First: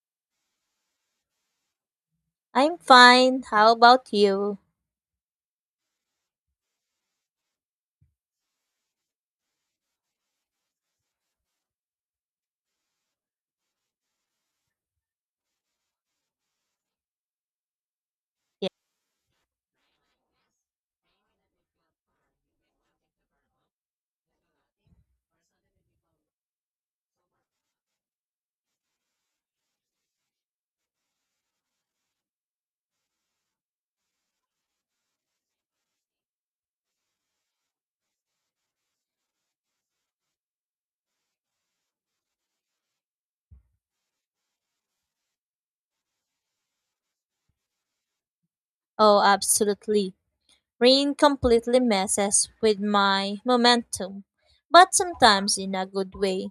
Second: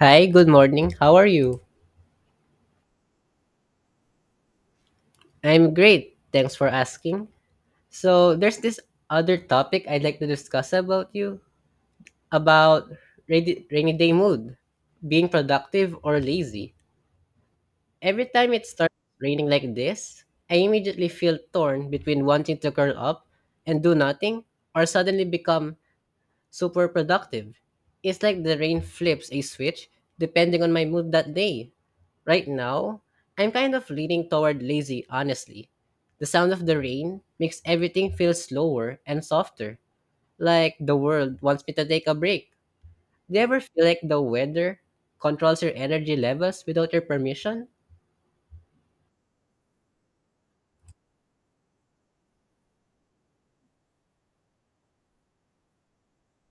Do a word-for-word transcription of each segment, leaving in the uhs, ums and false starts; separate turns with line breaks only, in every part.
Hi, good morning. How are you?
I'm fine. How about you?
I'm great. Thanks for asking. So, there's this other topic I'd like to discuss about you about rainy, rainy day mood, being productive or lazy. Every time it
Yeah.
starts raining like this, I immediately feel torn between wanting to curl up and do nothing or suddenly become super productive. It's like the rain flips a switch depending on my mood that day. Right now, I'm kind of leaning toward lazy, honestly. The sound of the rain makes everything feel slower and softer, like the world wants me to take a break. Do you ever feel like the weather controls your energy levels without your permission?
Oh, absolutely. Rain completely messes with my momentum, but sometimes in a good way.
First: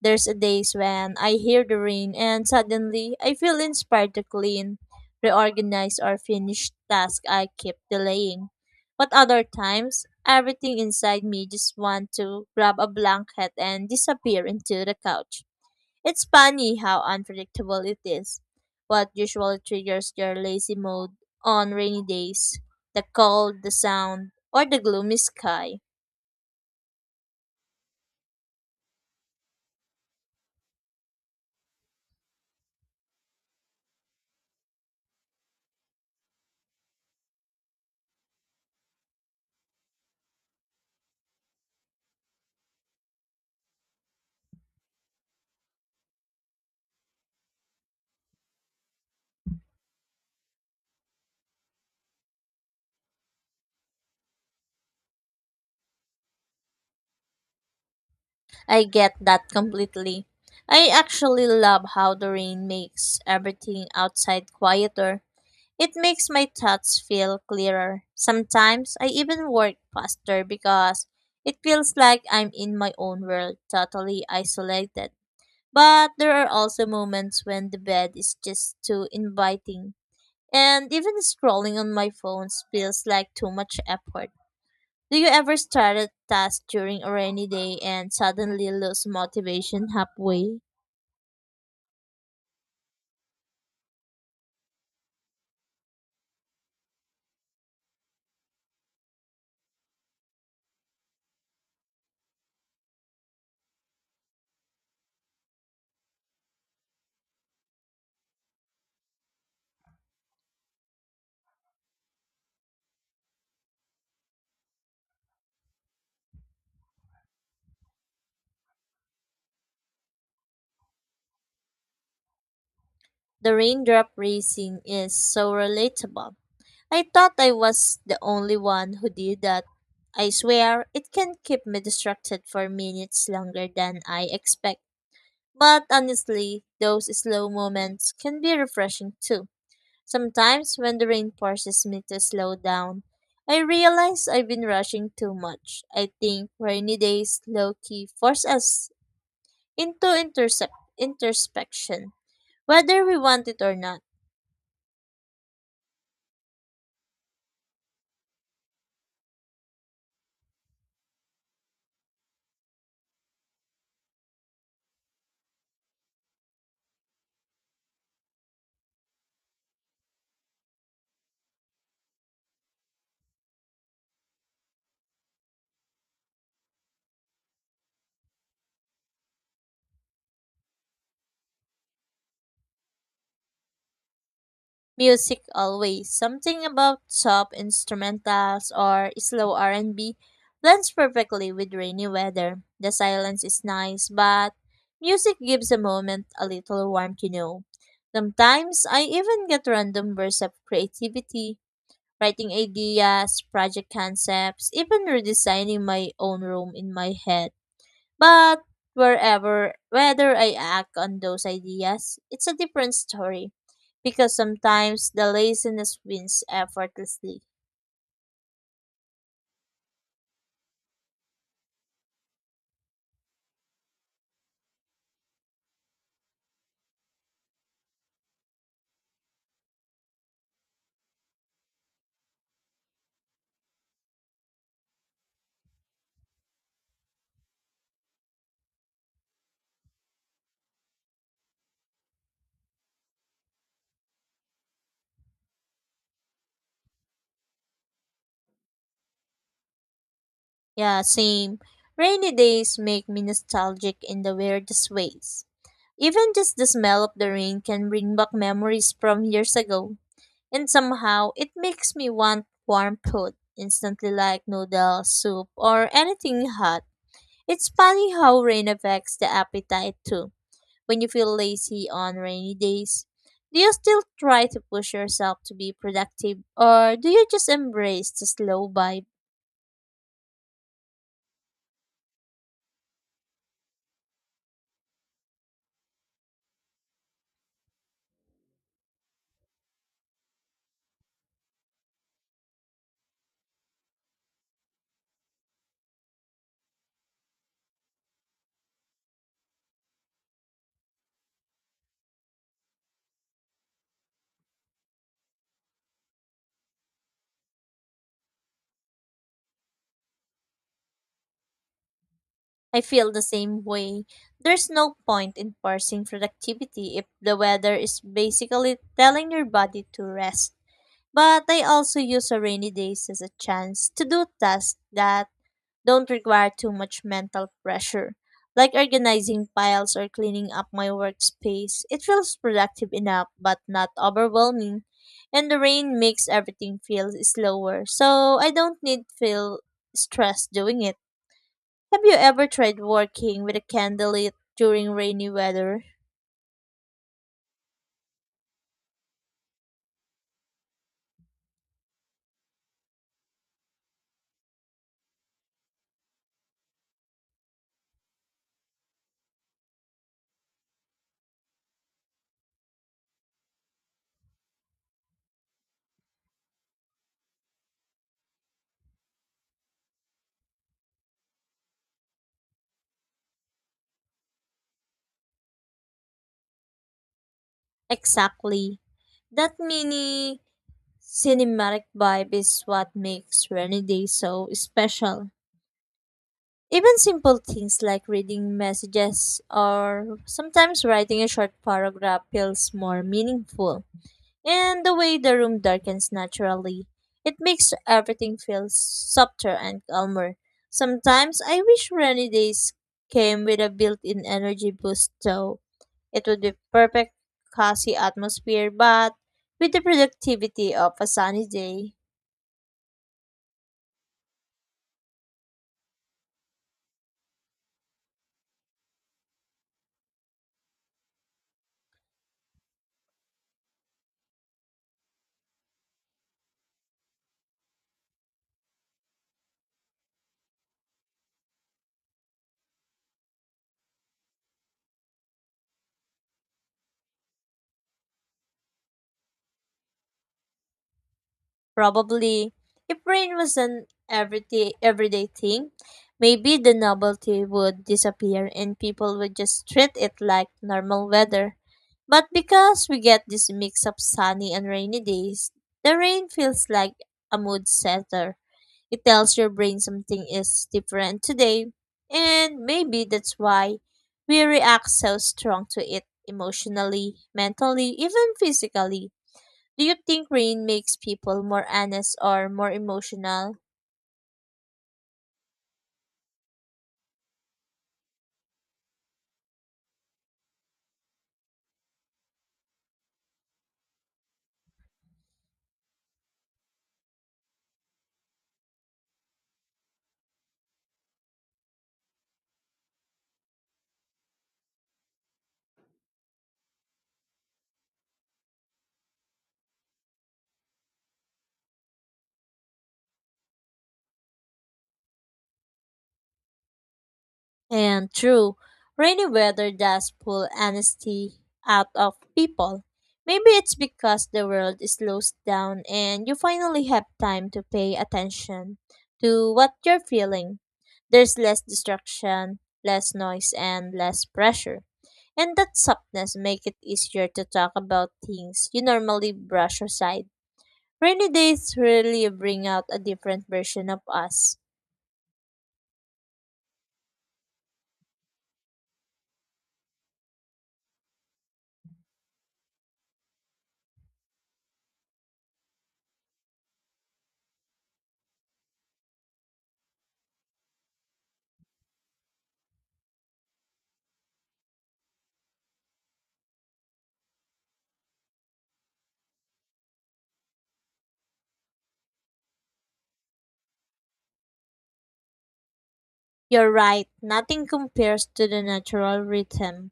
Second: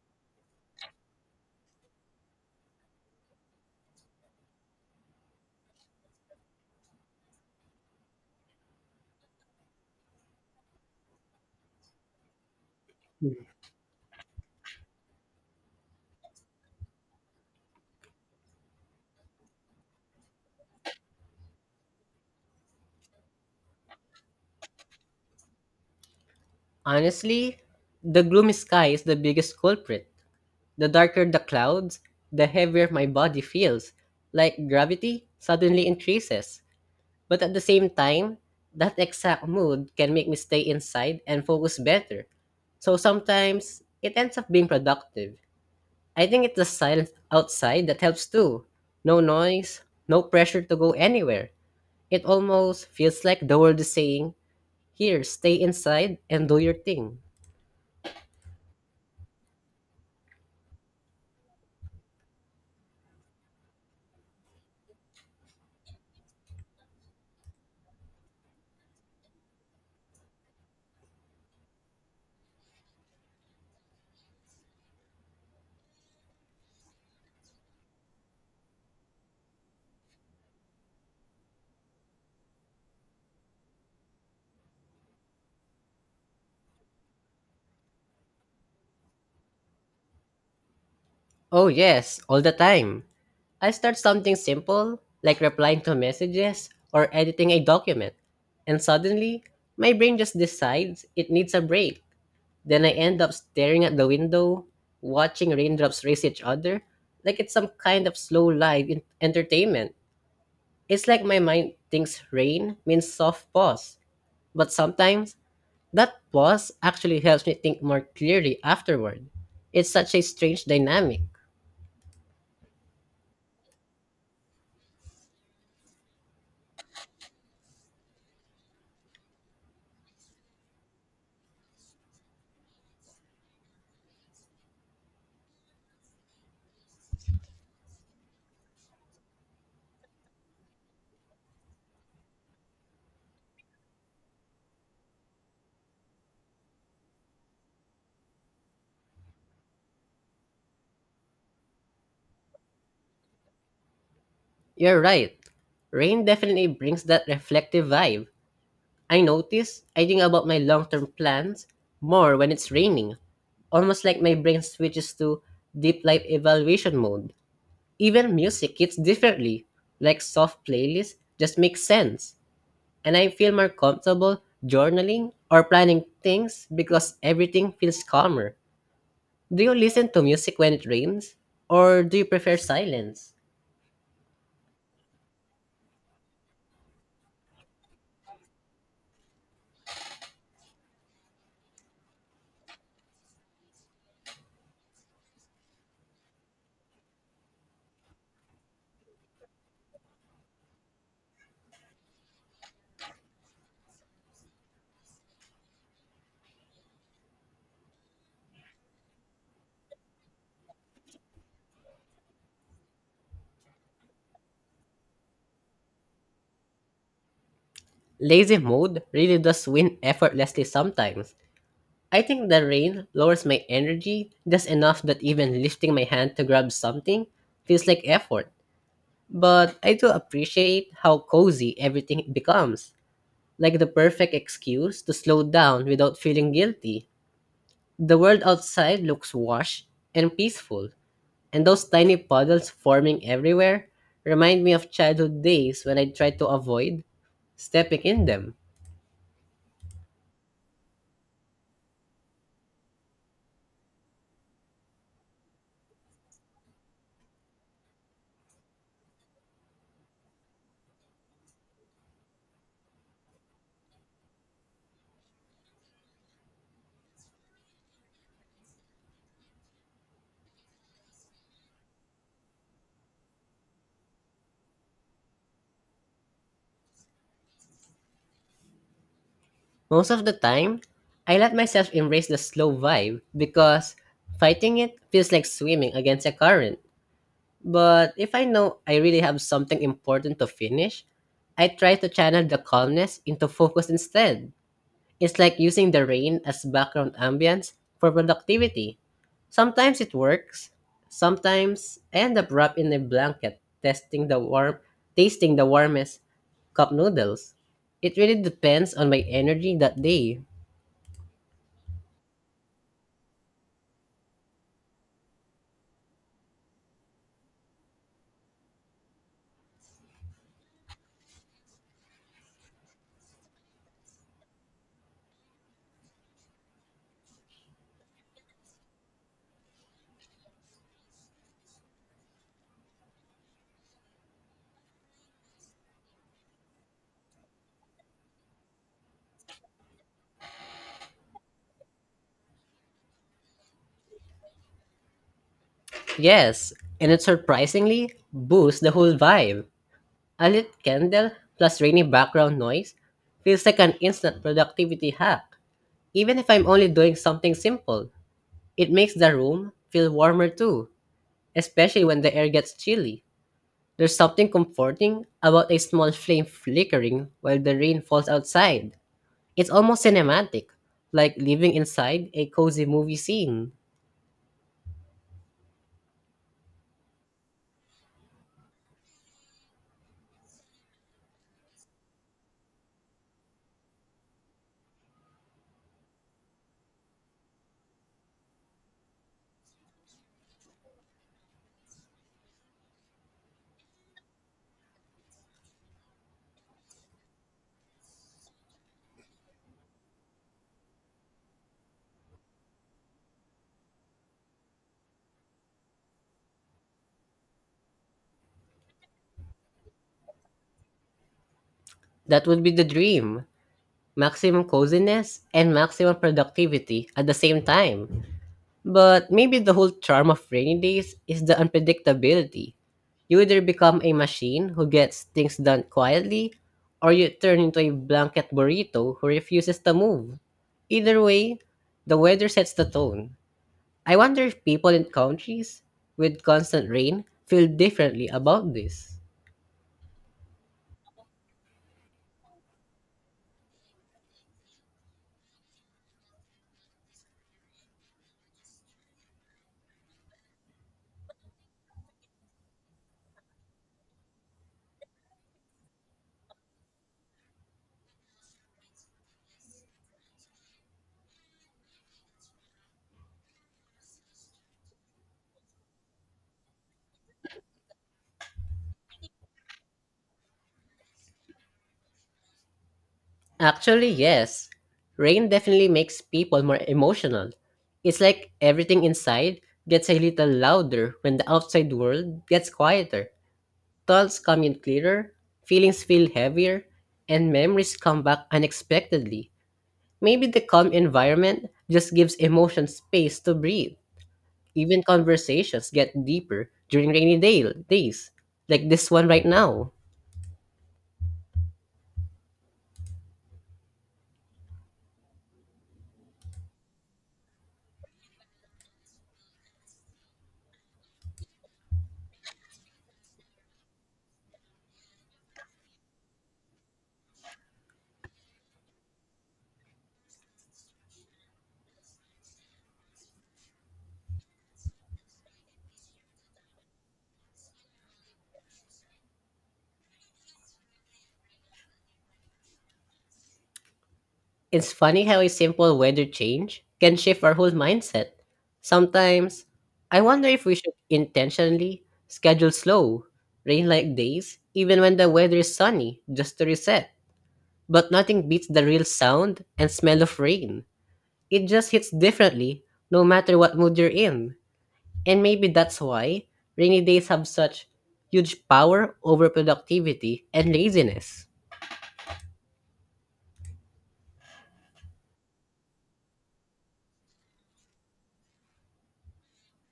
There's a days when I hear the rain and suddenly I feel inspired to clean, reorganize or finish tasks I keep delaying. But other times, everything inside me just want to grab a blanket and disappear into the couch. It's funny how unpredictable it is. What usually triggers your lazy mode on rainy days? The cold, the sound, or the gloomy sky?
Honestly, the gloomy sky is the biggest culprit. The darker the clouds, the heavier my body feels, like gravity suddenly increases. But at the same time, that exact mood can make me stay inside and focus better. So sometimes it ends up being productive. I think it's the silence outside that helps too. No noise, no pressure to go anywhere. It almost feels like the world is saying, here, stay inside and do your thing.
I get that completely. I actually love how the rain makes everything outside quieter. It makes my thoughts feel clearer. Sometimes I even work faster because it feels like I'm in my own world, totally isolated. But there are also moments when the bed is just too inviting. And even scrolling on my phone feels like too much effort. Do you ever start a task during a rainy day and suddenly lose motivation halfway?
Oh, yes, all the time. I start something simple, like replying to messages or editing a document, and suddenly my brain just decides it needs a break. Then I end up staring at the window, watching raindrops race each other, like it's some kind of slow live in- entertainment. It's like my mind thinks rain means soft pause, but sometimes that pause actually helps me think more clearly afterward. It's such a strange dynamic.
The raindrop racing is so relatable. I thought I was the only one who did that. I swear, it can keep me distracted for minutes longer than I expect. But honestly, those slow moments can be refreshing too. Sometimes, when the rain forces me to slow down, I realize I've been rushing too much. I think rainy days low key force us into intercept, introspection, whether we want it or not.
You're right. Rain definitely brings that reflective vibe. I notice I think about my long term plans more when it's raining, almost like my brain switches to deep life evaluation mode. Even music hits differently, like soft playlists just make sense. And I feel more comfortable journaling or planning things because everything feels calmer. Do you listen to music when it rains? Or do you prefer silence?
Music always. Something about soft instrumentals or slow R and B blends perfectly with rainy weather. The silence is nice, but music gives a moment a little warmth, you know. Sometimes I even get random bursts of creativity, writing ideas, project concepts, even redesigning my own room in my head. But wherever, whether I act on those ideas, it's a different story. Because sometimes the laziness wins effortlessly.
Lazy mode really does win effortlessly sometimes. I think the rain lowers my energy just enough that even lifting my hand to grab something feels like effort. But I do appreciate how cozy everything becomes, like the perfect excuse to slow down without feeling guilty. The world outside looks washed and peaceful, and those tiny puddles forming everywhere remind me of childhood days when I tried to avoid stepping in them.
Yeah, same. Rainy days make me nostalgic in the weirdest ways. Even just the smell of the rain can bring back memories from years ago. And somehow, it makes me want warm food instantly, like noodles, soup, or anything hot. It's funny how rain affects the appetite too. When you feel lazy on rainy days, do you still try to push yourself to be productive or do you just embrace the slow vibe?
Most of the time, I let myself embrace the slow vibe because fighting it feels like swimming against a current. But if I know I really have something important to finish, I try to channel the calmness into focus instead. It's like using the rain as background ambience for productivity. Sometimes it works, sometimes I end up wrapped in a blanket, testing the warm, tasting the warmest cup noodles. It really depends on my energy that day.
I feel the same way. There's no point in forcing productivity if the weather is basically telling your body to rest. But I also use a rainy days as a chance to do tasks that don't require too much mental pressure, like organizing files or cleaning up my workspace. It feels productive enough, but not overwhelming. And the rain makes everything feel slower, so I don't need feel stressed doing it. Have you ever tried working with a candlelit during rainy weather?
Yes, and it surprisingly boosts the whole vibe. A lit candle plus rainy background noise feels like an instant productivity hack. Even if I'm only doing something simple, it makes the room feel warmer too, especially when the air gets chilly. There's something comforting about a small flame flickering while the rain falls outside. It's almost cinematic, like living inside a cozy movie scene.
Exactly. That mini cinematic vibe is what makes rainy days so special. Even simple things like reading messages or sometimes writing a short paragraph feels more meaningful. And the way the room darkens naturally, it makes everything feel softer and calmer. Sometimes I wish rainy days came with a built in energy boost, though. It would be perfect, cozy atmosphere, but with the productivity of a sunny day.
That would be the dream, maximum coziness and maximum productivity at the same time. But maybe the whole charm of rainy days is the unpredictability. You either become a machine who gets things done quietly, or you turn into a blanket burrito who refuses to move. Either way, the weather sets the tone. I wonder if people in countries with constant rain feel differently about this.
Probably, if rain was an everyday everyday thing, maybe the novelty would disappear and people would just treat it like normal weather. But because we get this mix of sunny and rainy days, the rain feels like a mood setter. It tells your brain something is different today, and maybe that's why we react so strong to it emotionally, mentally, even physically. Do you think rain makes people more honest or more emotional?
Actually, yes. Rain definitely makes people more emotional. It's like everything inside gets a little louder when the outside world gets quieter. Thoughts come in clearer, feelings feel heavier, and memories come back unexpectedly. Maybe the calm environment just gives emotion space to breathe. Even conversations get deeper during rainy day- days, like this one right now.
And true, rainy weather does pull honesty out of people. Maybe it's because the world slows down and you finally have time to pay attention to what you're feeling. There's less distraction, less noise, and less pressure. And that softness make it easier to talk about things you normally brush aside. Rainy days really bring out a different version of us.
It's funny how a simple weather change can shift our whole mindset. Sometimes, I wonder if we should intentionally schedule slow, rain like days, even when the weather is sunny, just to reset. But nothing beats the real sound and smell of rain. It just hits differently, no matter what mood you're in. And maybe that's why rainy days have such huge power over productivity and laziness.
You're right, nothing compares to the natural rhythm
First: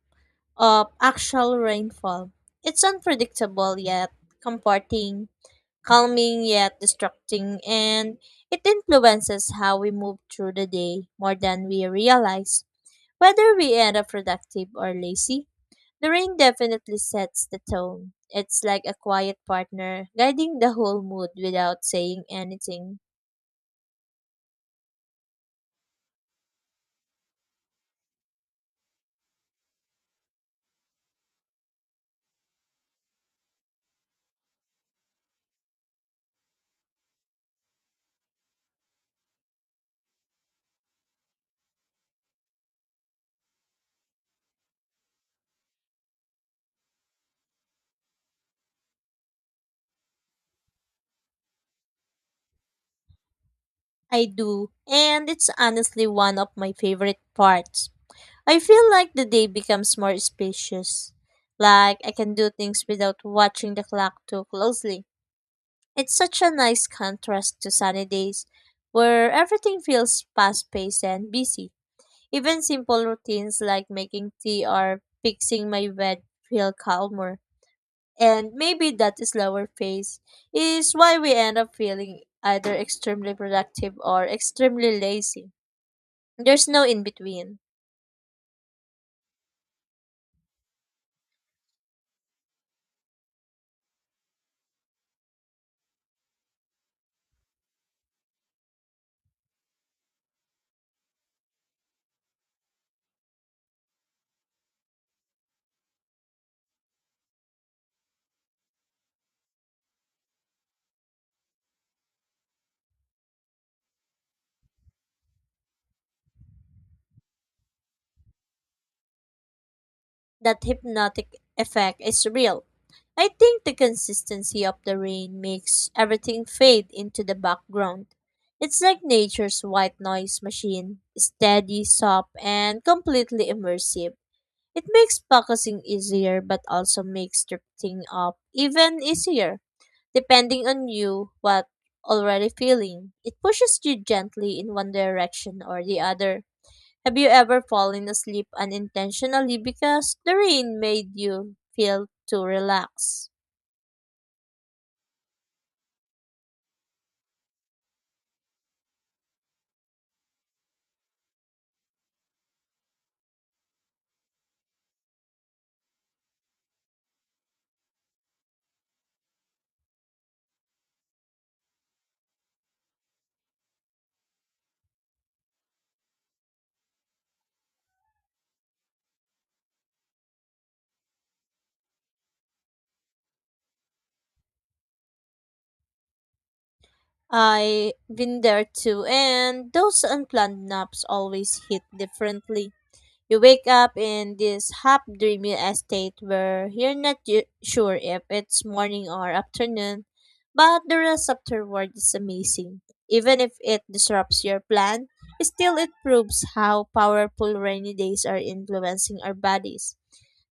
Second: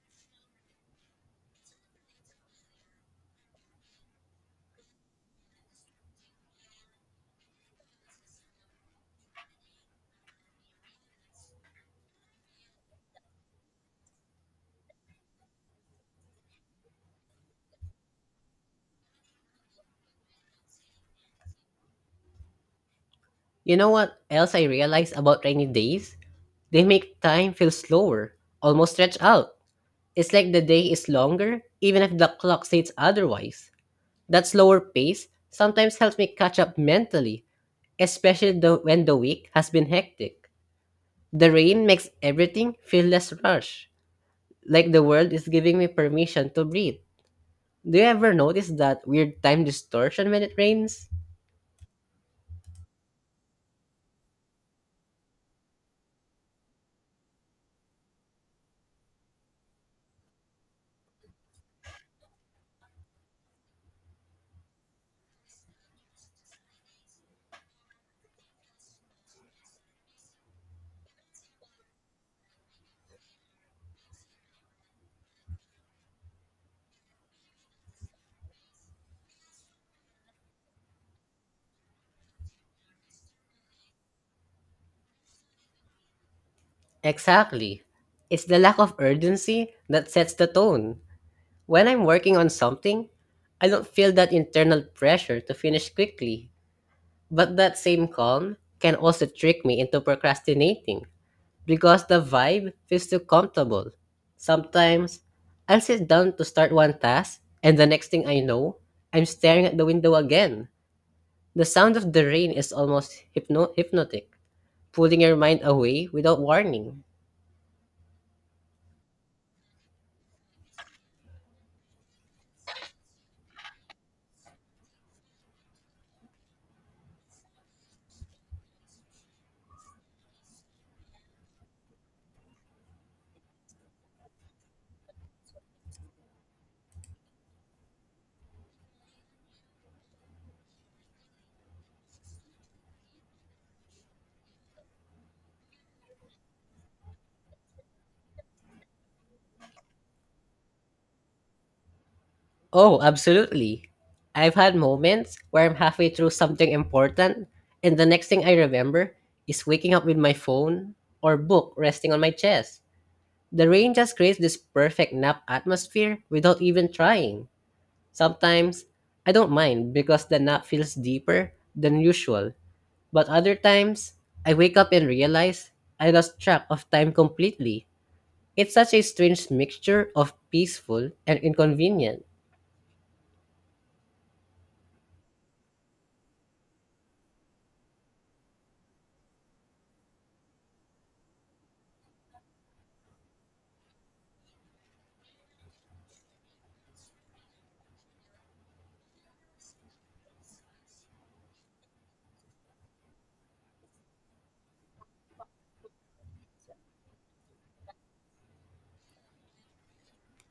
of actual rainfall. It's unpredictable yet comforting, calming yet distracting, and it influences how we move through the day more than we realize. Whether we end up productive or lazy, the rain definitely sets the tone. It's like a quiet partner guiding the whole mood without saying anything.
You know what else I realized about rainy days? They make time feel slower, almost stretched out. It's like the day is longer, even if the clock states otherwise. That slower pace sometimes helps me catch up mentally, especially the, when the week has been hectic. The rain makes everything feel less rushed, like the world is giving me permission to breathe. Do you ever notice that weird time distortion when it rains?
I do, and it's honestly one of my favorite parts. I feel like the day becomes more spacious. Like I can do things without watching the clock too closely. It's such a nice contrast to sunny days where everything feels fast paced and busy. Even simple routines like making tea or fixing my bed feel calmer. And maybe that slower pace is why we end up feeling either extremely productive or extremely lazy. There's no in between.
Exactly. It's the lack of urgency that sets the tone. When I'm working on something, I don't feel that internal pressure to finish quickly. But that same calm can also trick me into procrastinating because the vibe feels too comfortable. Sometimes, I'll sit down to start one task, and the next thing I know, I'm staring at the window again. The sound of the rain is almost hypno- hypnotic, pulling your mind away without warning.
That hypnotic effect is real. I think the consistency of the rain makes everything fade into the background. It's like nature's white noise machine, steady, soft, and completely immersive. It makes focusing easier but also makes drifting up even easier, depending on you what already feeling. It pushes you gently in one direction or the other. Have you ever fallen asleep unintentionally because the rain made you feel too
Oh,
relaxed?
absolutely. I've had moments where I'm halfway through something important, and the next thing I remember is waking up with my phone or book resting on my chest. The rain just creates this perfect nap atmosphere without even trying. Sometimes I don't mind because the nap feels deeper than usual, but other times I wake up and realize I lost track of time completely. It's such a strange mixture of peaceful and inconvenient.
I've been there too, and those unplanned naps always hit differently. You wake up in this half dreamy state where you're not y- sure if it's morning or afternoon, but the rest afterward is amazing. Even if it disrupts your plan, still it proves how powerful rainy days are influencing our bodies.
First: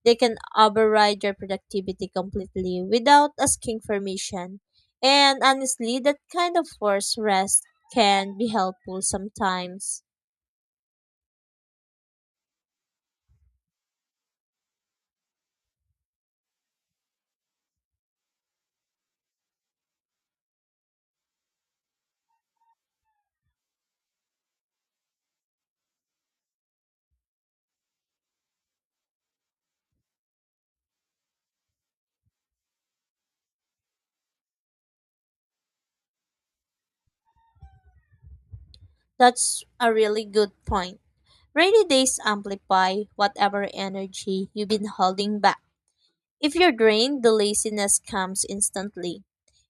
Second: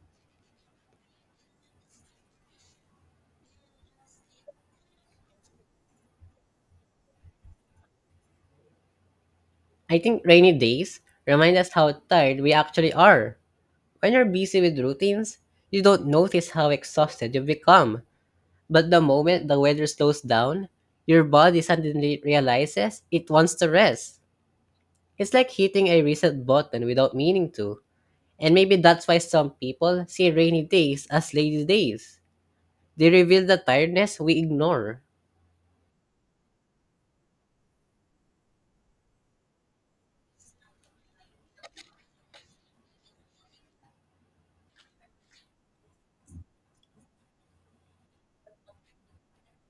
They can override your productivity completely without asking permission. And honestly, that kind of forced rest can be helpful
I
sometimes.
think rainy days remind us how tired we actually are. When you're busy with routines, you don't notice how exhausted you become. But the moment the weather slows down, your body suddenly realizes it wants to rest. It's like hitting a reset button without meaning to. And maybe that's why some people see rainy days as lazy days. They reveal the tiredness we ignore.
That's a really good point. Rainy days amplify whatever energy you've been holding back. If you're drained, the laziness comes instantly.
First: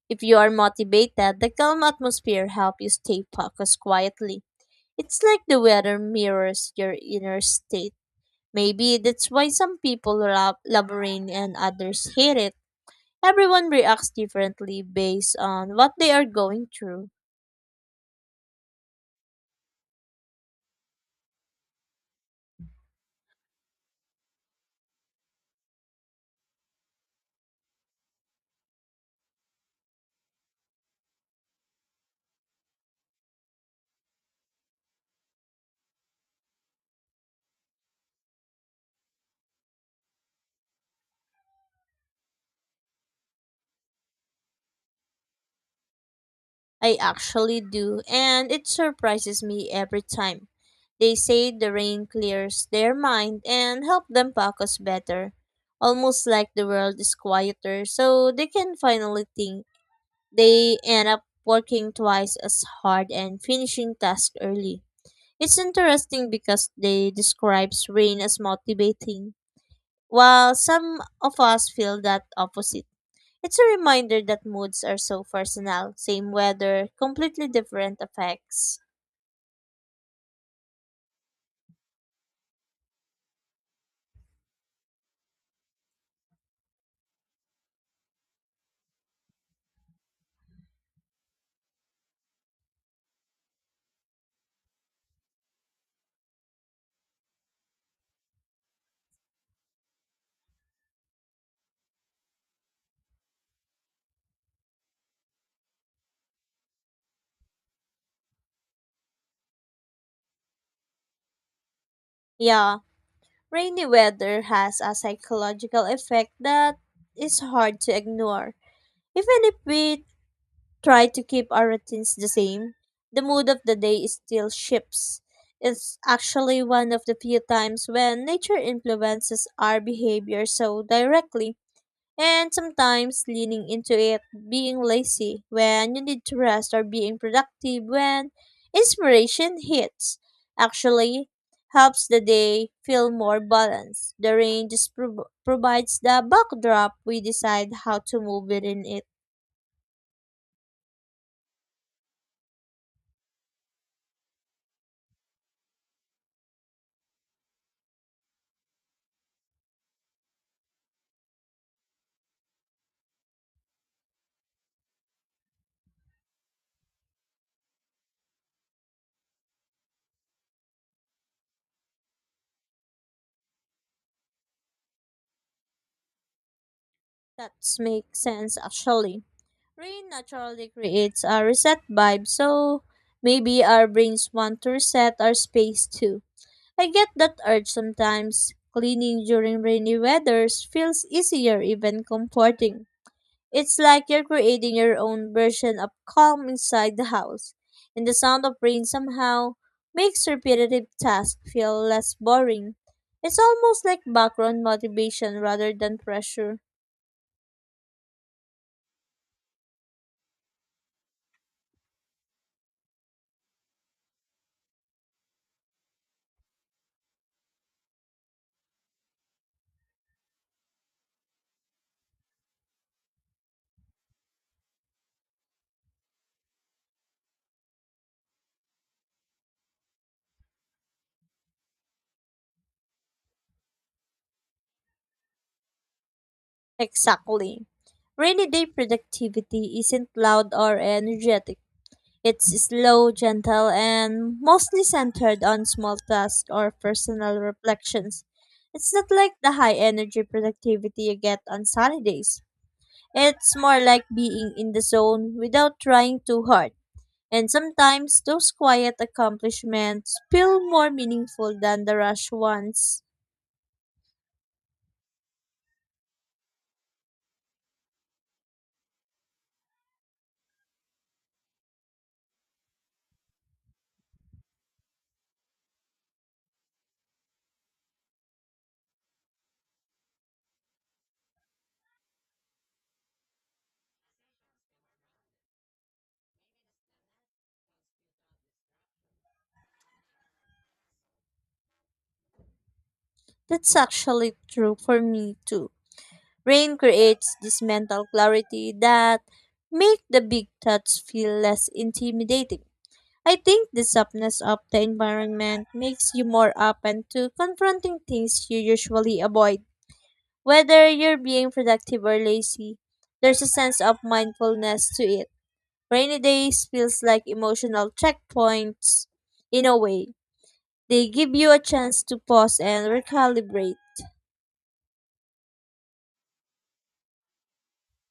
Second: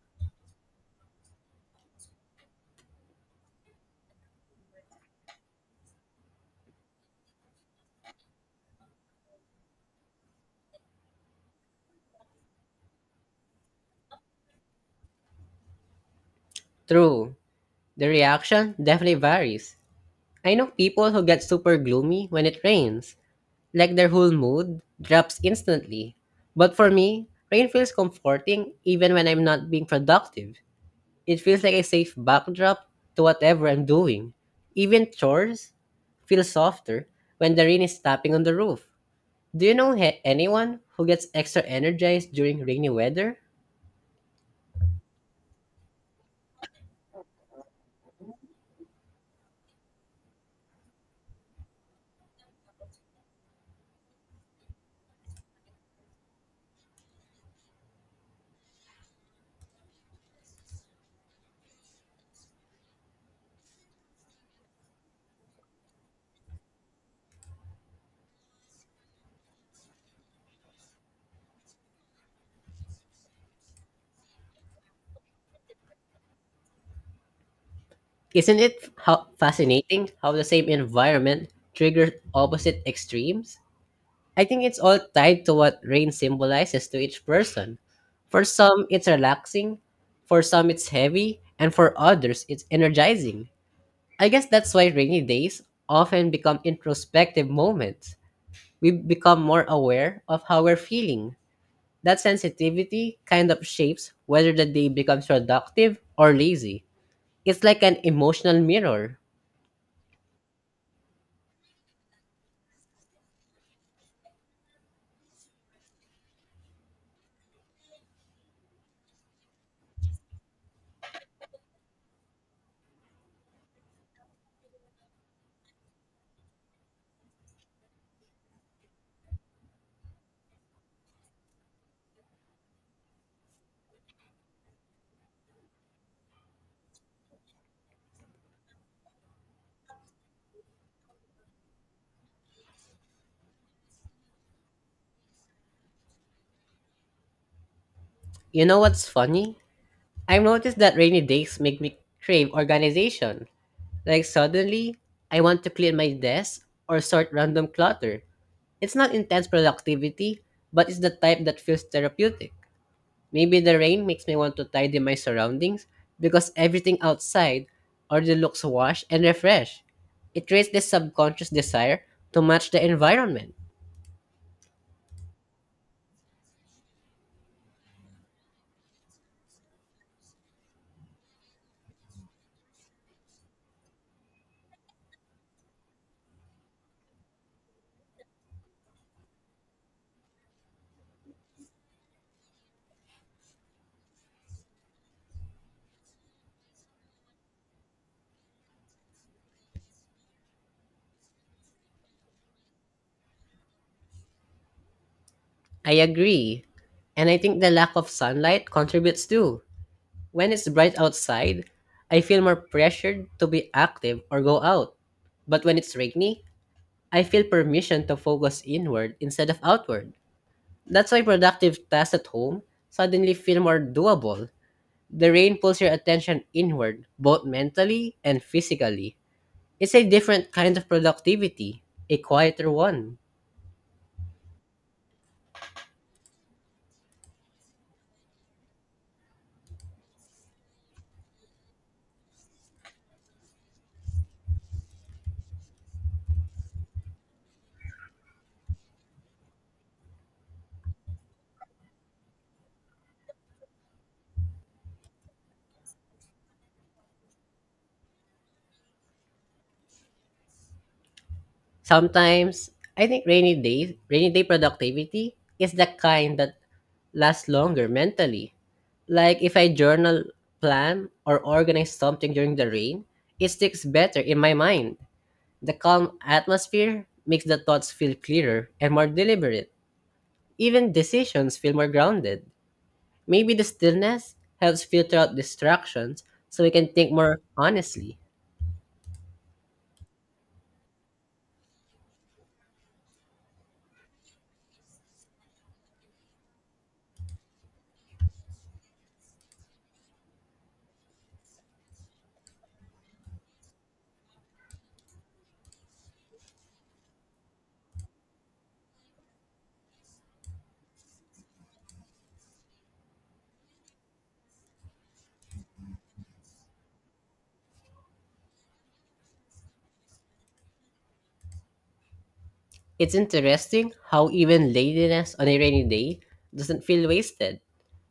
If you are motivated, the calm atmosphere helps you stay focused quietly. It's like the weather mirrors your inner state. Maybe that's why some people love Labyrinth and others hate it. Everyone reacts differently based on what they are going through.
True, the reaction definitely varies. I know people who get super gloomy when it rains, like their whole mood drops instantly. But for me, rain feels comforting even when I'm not being productive. It feels like a safe backdrop to whatever I'm doing. Even chores feel softer when the rain is tapping on the roof. Do you know he- anyone who gets extra energized during rainy weather?
I actually do, and it surprises me every time. They say the rain clears their mind and help them focus better. Almost like the world is quieter, so they can finally think. They end up working twice as hard and finishing tasks early. It's interesting because they describes rain as motivating, while some of us feel that opposite. It's a reminder that moods are so personal, same weather, completely different
Isn't
effects.
it how fascinating how the same environment triggers opposite extremes? I think it's all tied to what rain symbolizes to each person. For some, it's relaxing, for some, it's heavy, and for others, it's energizing. I guess that's why rainy days often become introspective moments. We become more aware of how we're feeling. That sensitivity kind of shapes whether the day becomes productive or lazy. It's like an emotional mirror.
Yeah, rainy weather has a psychological effect that is hard to ignore. Even if we try to keep our routines the same, the mood of the day is still shifts. It's actually one of the few times when nature influences our behavior so directly, and sometimes leaning into it, being lazy when you need to rest, or being productive when inspiration hits. Actually, helps the day feel more balanced. The rain just prov- provides the backdrop we decide how to move
You know
within it.
what's funny? I've noticed that rainy days make me crave organization. Like suddenly, I want to clear my desk or sort random clutter. It's not intense productivity, but it's the type that feels therapeutic. Maybe the rain makes me want to tidy my surroundings because everything outside already looks washed and refreshed. It creates this subconscious desire to match the environment.
That makes sense actually. Rain naturally creates a reset vibe, so maybe our brains want to reset our space too. I get that urge sometimes. Cleaning during rainy weathers feels easier, even comforting. It's like you're creating your own version of calm inside the house, and the sound of rain somehow makes repetitive tasks feel less boring. It's almost like background motivation rather
I
than pressure.
agree. And I think the lack of sunlight contributes too. When it's bright outside, I feel more pressured to be active or go out. But when it's rainy, I feel permission to focus inward instead of outward. That's why productive tasks at home suddenly feel more doable. The rain pulls your attention inward, both mentally and physically. It's a different kind of productivity, a quieter one.
Exactly. Rainy day productivity isn't loud or energetic. It's slow, gentle, and mostly centered on small tasks or personal reflections. It's not like the high energy productivity you get on sunny days. It's more like being in the zone without trying too hard. And sometimes those quiet accomplishments feel more meaningful than the rush
Sometimes,
ones.
I think rainy days, rainy day productivity is the kind that lasts longer mentally. Like if I journal, plan, or organize something during the rain, it sticks better in my mind. The calm atmosphere makes the thoughts feel clearer and more deliberate. Even decisions feel more grounded. Maybe the stillness helps filter out distractions so we can think more honestly.
That's actually true for me too. Rain creates this mental clarity that make the big thoughts feel less intimidating. I think the softness of the environment makes you more open to confronting things you usually avoid. Whether you're being productive or lazy, there's a sense of mindfulness to it. Rainy days feels like emotional checkpoints in a way. They give you a chance to pause and
It's
recalibrate.
interesting how even laziness on a rainy day doesn't feel wasted.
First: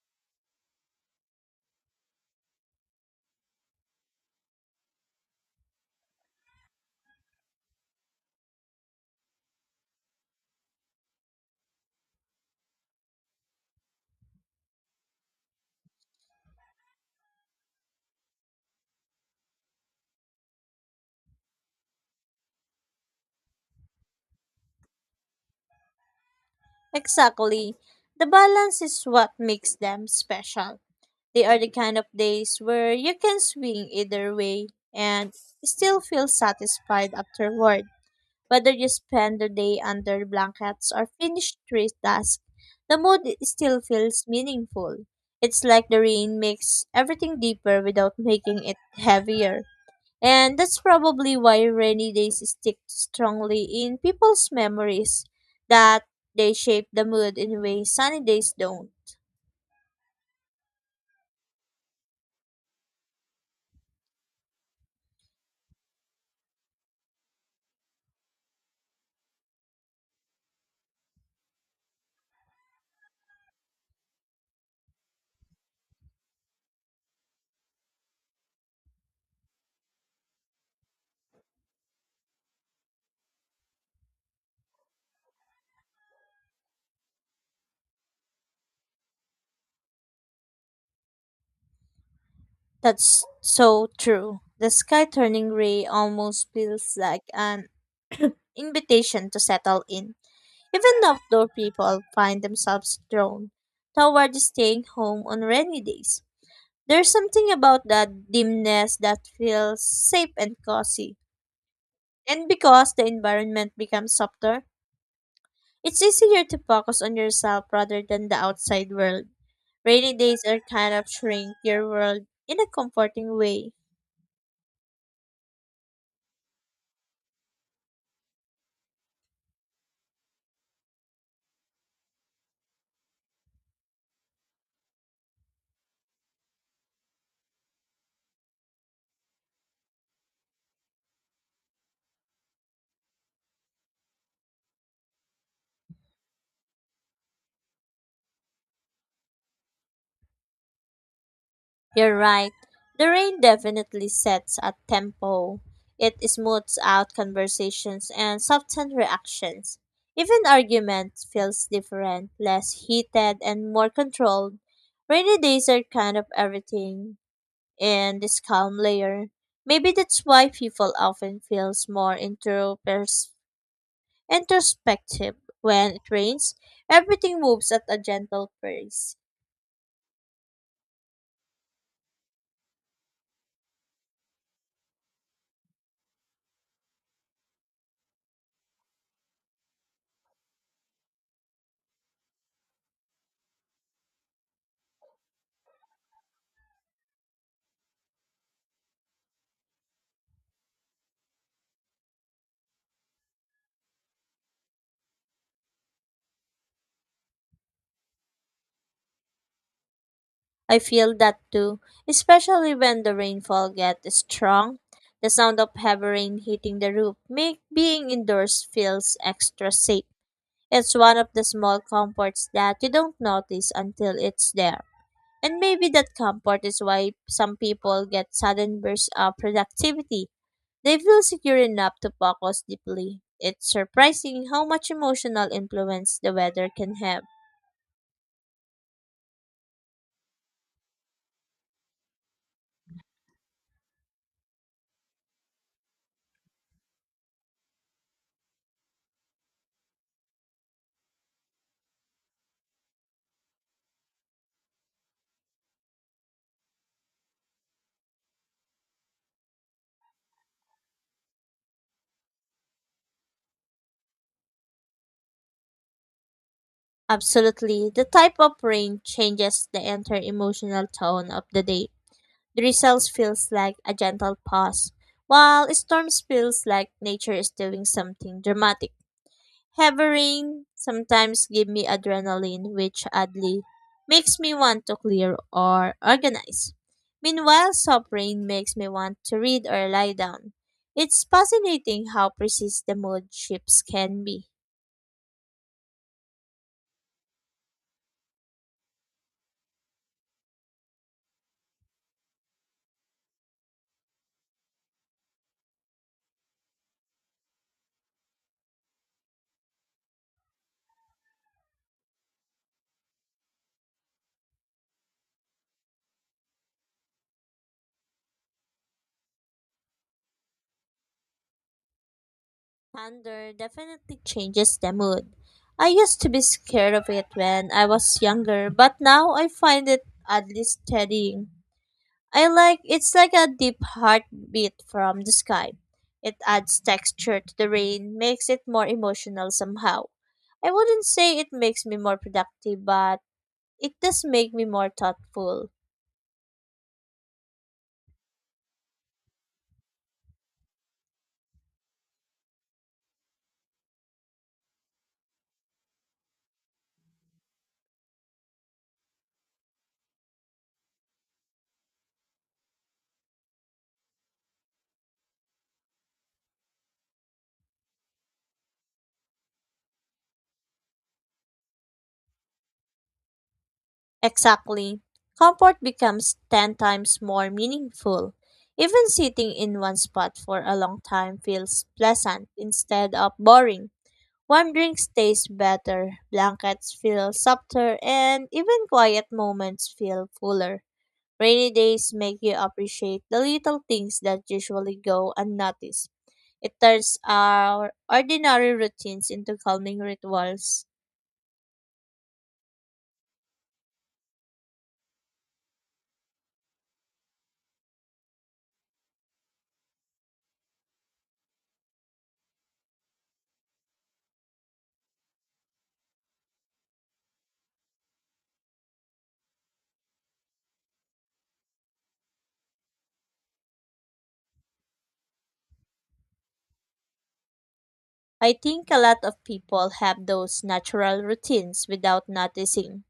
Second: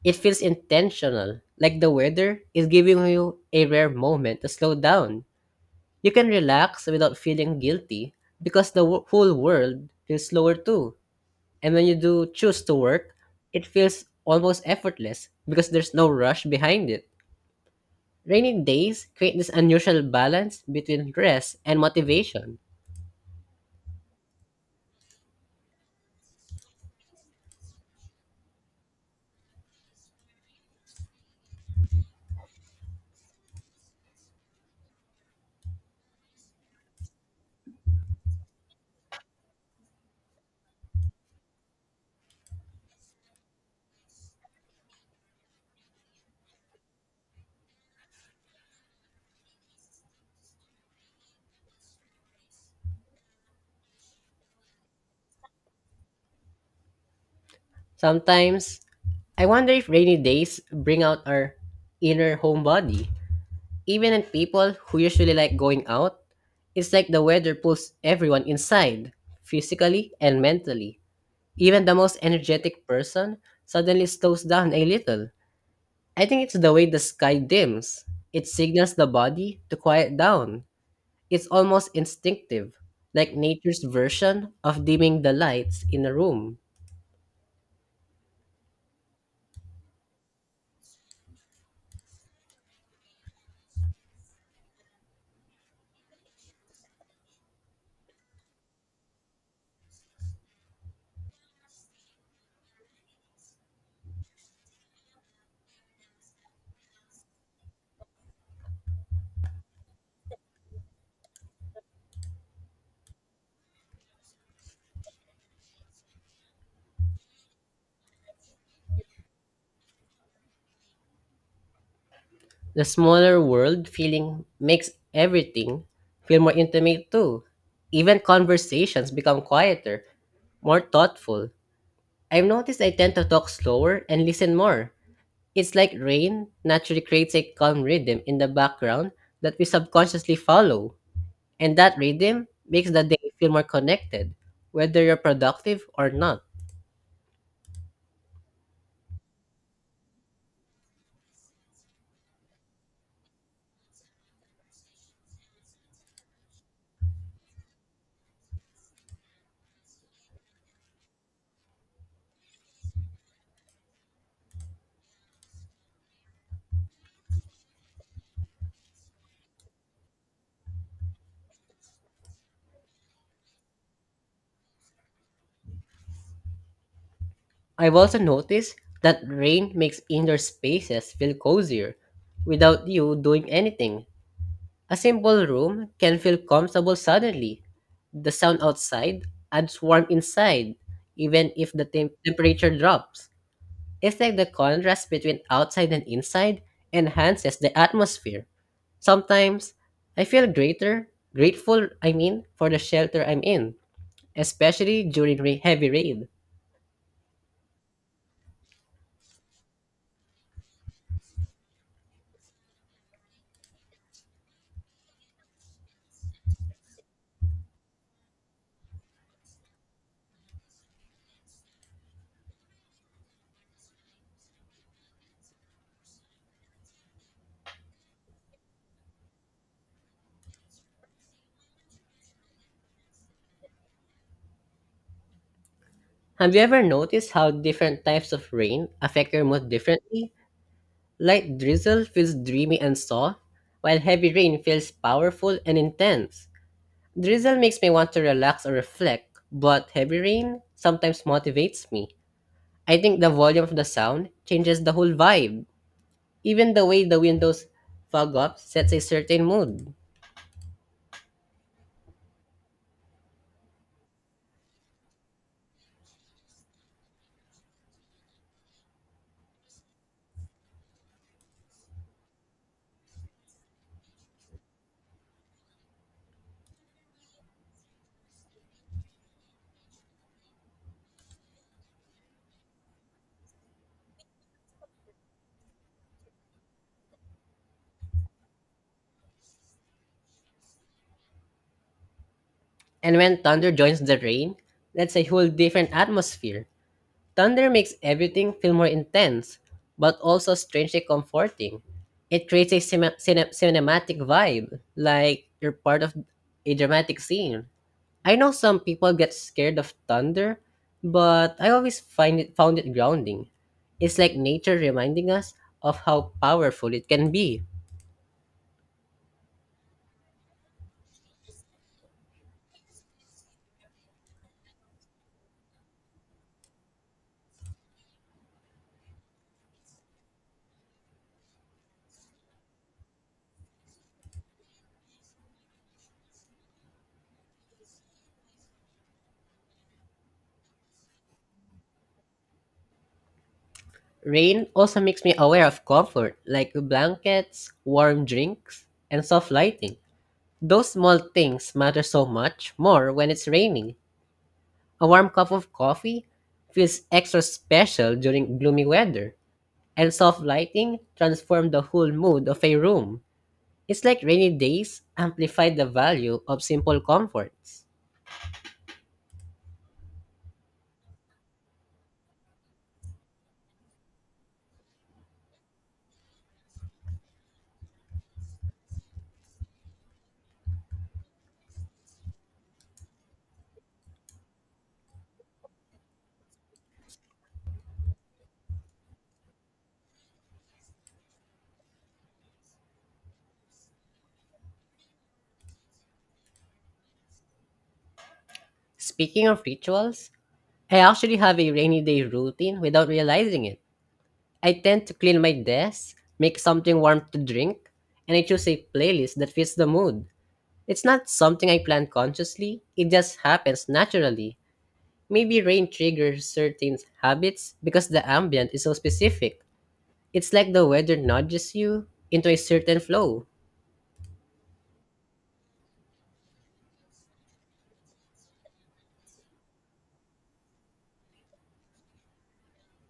It feels intentional, like the weather is giving you a rare moment to slow down. You can relax without feeling guilty because the wo- whole world feels slower too. And when you do choose to work, it feels almost effortless because there's no rush behind it. Rainy days create this unusual balance between rest and motivation.
Exactly. The balance is what makes them special. They are the kind of days where you can swing either way and still feel satisfied afterward. Whether you spend the day under blankets or finish trees task, the mood still feels meaningful. It's like the rain makes everything deeper without making it heavier. And that's probably why rainy days stick strongly in people's memories that they shape the mood in ways sunny days
Sometimes,
don't.
I wonder if rainy days bring out our inner homebody. Even in people who usually like going out, it's like the weather pulls everyone inside, physically and mentally. Even the most energetic person suddenly slows down a little. I think it's the way the sky dims. It signals the body to quiet down. It's almost instinctive, like nature's version of dimming the lights in a room.
That's so true. The sky turning gray almost feels like an invitation to settle in. Even outdoor people find themselves drawn toward staying home on rainy days. There's something about that dimness that feels safe and cozy. And because the environment becomes softer, it's easier to focus on yourself rather than the outside world. Rainy days are kind of shrink your world in a
The
comforting
smaller
way.
world feeling makes everything feel more intimate too. Even conversations become quieter, more thoughtful. I've noticed I tend to talk slower and listen more. It's like rain naturally creates a calm rhythm in the background that we subconsciously follow. And that rhythm makes the day feel more connected, whether you're productive or not.
You're right. The rain definitely sets a tempo. It smooths out conversations and softens reactions. Even arguments feels different, less heated and more controlled. Rainy days are kind of everything. In this calm layer. Maybe that's why people often feels more intropers- introspective when it rains. Everything moves at
I've
a
also
gentle
noticed
pace.
that rain makes indoor spaces feel cozier without you doing anything. A simple room can feel comfortable suddenly. The sound outside adds warmth inside, even if the tem- temperature drops. It's like the contrast between outside and inside enhances the atmosphere. Sometimes I feel greater, grateful, I mean, for the shelter I'm in, especially during ra- heavy rain.
I feel that too, especially when the rainfall gets strong. The sound of heavy rain hitting the roof make being indoors feels extra safe. It's one of the small comforts that you don't notice until it's there. And maybe that comfort is why some people get sudden bursts of productivity. They feel secure enough to focus deeply. It's surprising how much emotional influence the
Have you
weather
ever
can have.
noticed how different types of rain affect your mood differently? Light drizzle feels dreamy and soft, while heavy rain feels powerful and intense. Drizzle makes me want to relax or reflect, but heavy rain sometimes motivates me. I think the volume of the sound changes the whole vibe. Even the way the windows fog up sets a certain mood.
Absolutely, the type of rain changes the entire emotional tone of the day. The results feels like a gentle pause, while storms feels like nature is doing something dramatic. Heavy sometimes give me adrenaline, which oddly makes me want to clear or organize. Meanwhile, soft rain makes me want to read or lie down. It's fascinating how precise the
And
mood
when thunder
shifts
joins the
can be.
rain, that's a whole different atmosphere. Thunder makes everything feel more intense, but also strangely comforting. It creates a cine- cine- cinematic vibe, like you're part of a dramatic scene. I know some people get scared of thunder, but I always find it found it grounding. It's like nature reminding us of how powerful it can be.
Thunder definitely changes the mood. I used to be scared of it when I was younger, but now I find it oddly steadying. I like it's like a deep heartbeat from the sky. It adds texture to the rain, makes it more emotional somehow. I wouldn't say it makes me more productive, but it does make
Rain
me more
also makes me aware
thoughtful.
of comfort, like blankets, warm drinks, and soft lighting. Those small things matter so much more when it's raining. A warm cup of coffee feels extra special during gloomy weather, and soft lighting transforms the whole mood of a room. It's like rainy days amplify the value of simple comforts.
Exactly. Comfort becomes ten times more meaningful. Even sitting in one spot for a long time feels pleasant instead of boring. Warm drinks taste better, blankets feel softer, and even quiet moments feel fuller. Rainy days make you appreciate the little things that usually go unnoticed. It turns our ordinary routines
Speaking
into
of
calming
rituals,
rituals.
I actually have a rainy day routine without realizing it. I tend to clean my desk, make something warm to drink, and I choose a playlist that fits the mood. It's not something I plan consciously, it just happens naturally. Maybe rain triggers certain habits because the ambient is so specific. It's like the weather nudges you into a certain flow.
I think a lot of people have those natural routines without noticing.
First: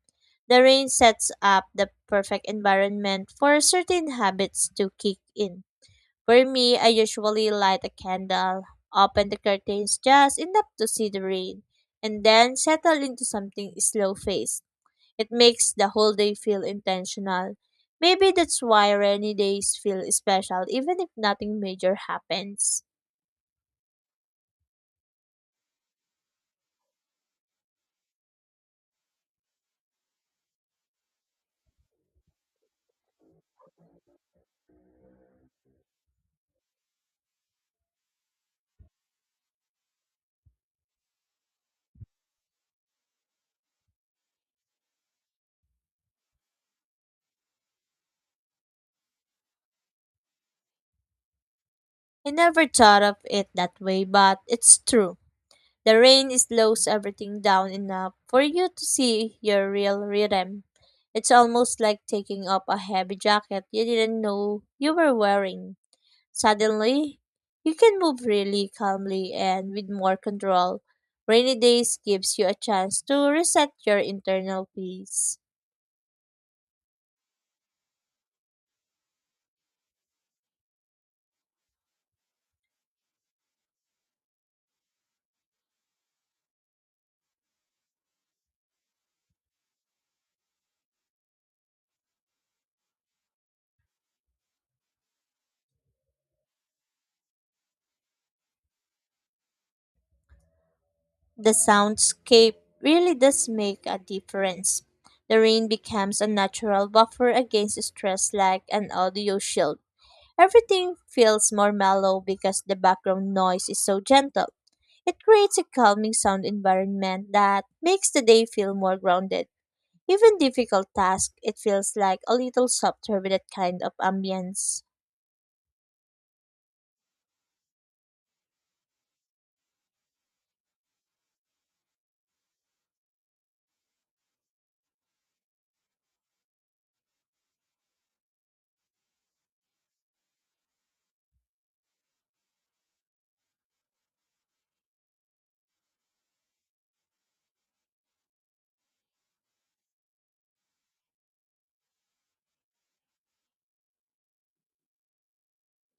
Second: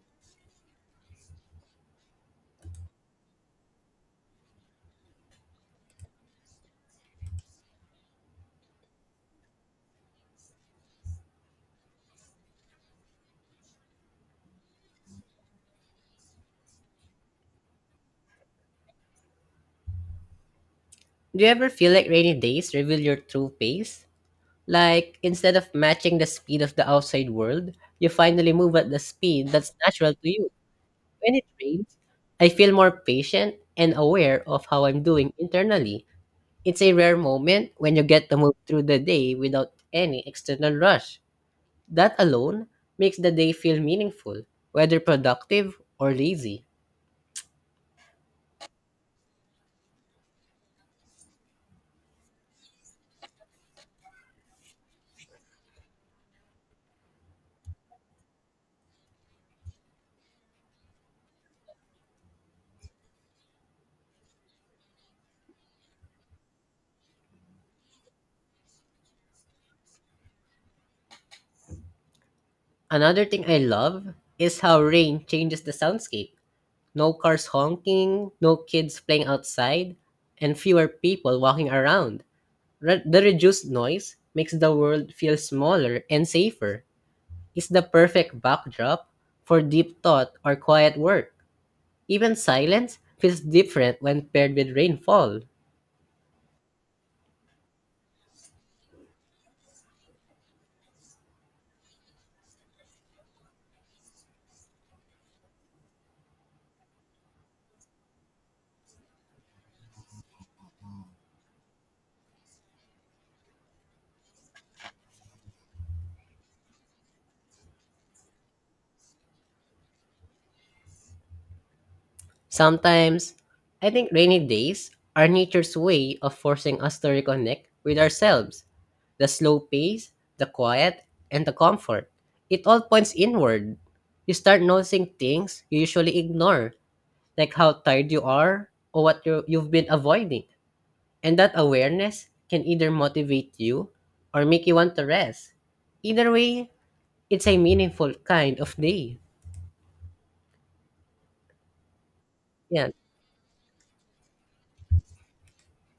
The rain sets up the perfect environment for certain habits to kick in. For me, I usually light a candle, open the curtains just enough to see the rain, and then settle into something slow-paced. It makes the whole day feel intentional. Maybe that's why rainy days feel special even if
Do you
nothing
ever feel
major
like rainy days
happens.
reveal your true pace? Like, instead of matching the speed of the outside world, you finally move at the speed that's natural to you. When it rains, I feel more patient and aware of how I'm doing internally. It's a rare moment when you get to move through the day without any external rush. That alone makes the day feel meaningful, whether productive or lazy.
I never thought of it that way, but it's true. The rain slows everything down enough for you to see your real rhythm. It's almost like taking off a heavy jacket you didn't know you were wearing. Suddenly, you can move really calmly and with more control. Rainy days gives you a chance
Another
to
thing I
reset your
love is
internal
how rain
peace.
changes the soundscape. No cars honking, no kids playing outside, and fewer people walking around. Re- the reduced noise makes the world feel smaller and safer. It's the perfect backdrop for deep thought or quiet work. Even silence feels different when paired with rainfall.
The soundscape really does make a difference. The rain becomes a natural buffer against stress like an audio shield. Everything feels more mellow because the background noise is so gentle. It creates a calming sound environment that makes the day feel more grounded. Even difficult tasks, it feels like a little softer with
Sometimes,
that kind
I
of
think rainy
ambience.
days are nature's way of forcing us to reconnect with ourselves. The slow pace, the quiet, and the comfort. It all points inward. You start noticing things you usually ignore, like how tired you are or what you you've been avoiding. And that awareness can either motivate you or make you want to rest. Either way, it's a meaningful kind of day. Yeah,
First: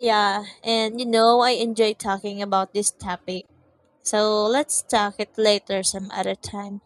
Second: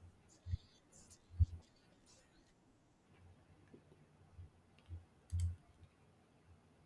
Yeah, and you know, I enjoy talking about this topic. So let's talk it later some other time.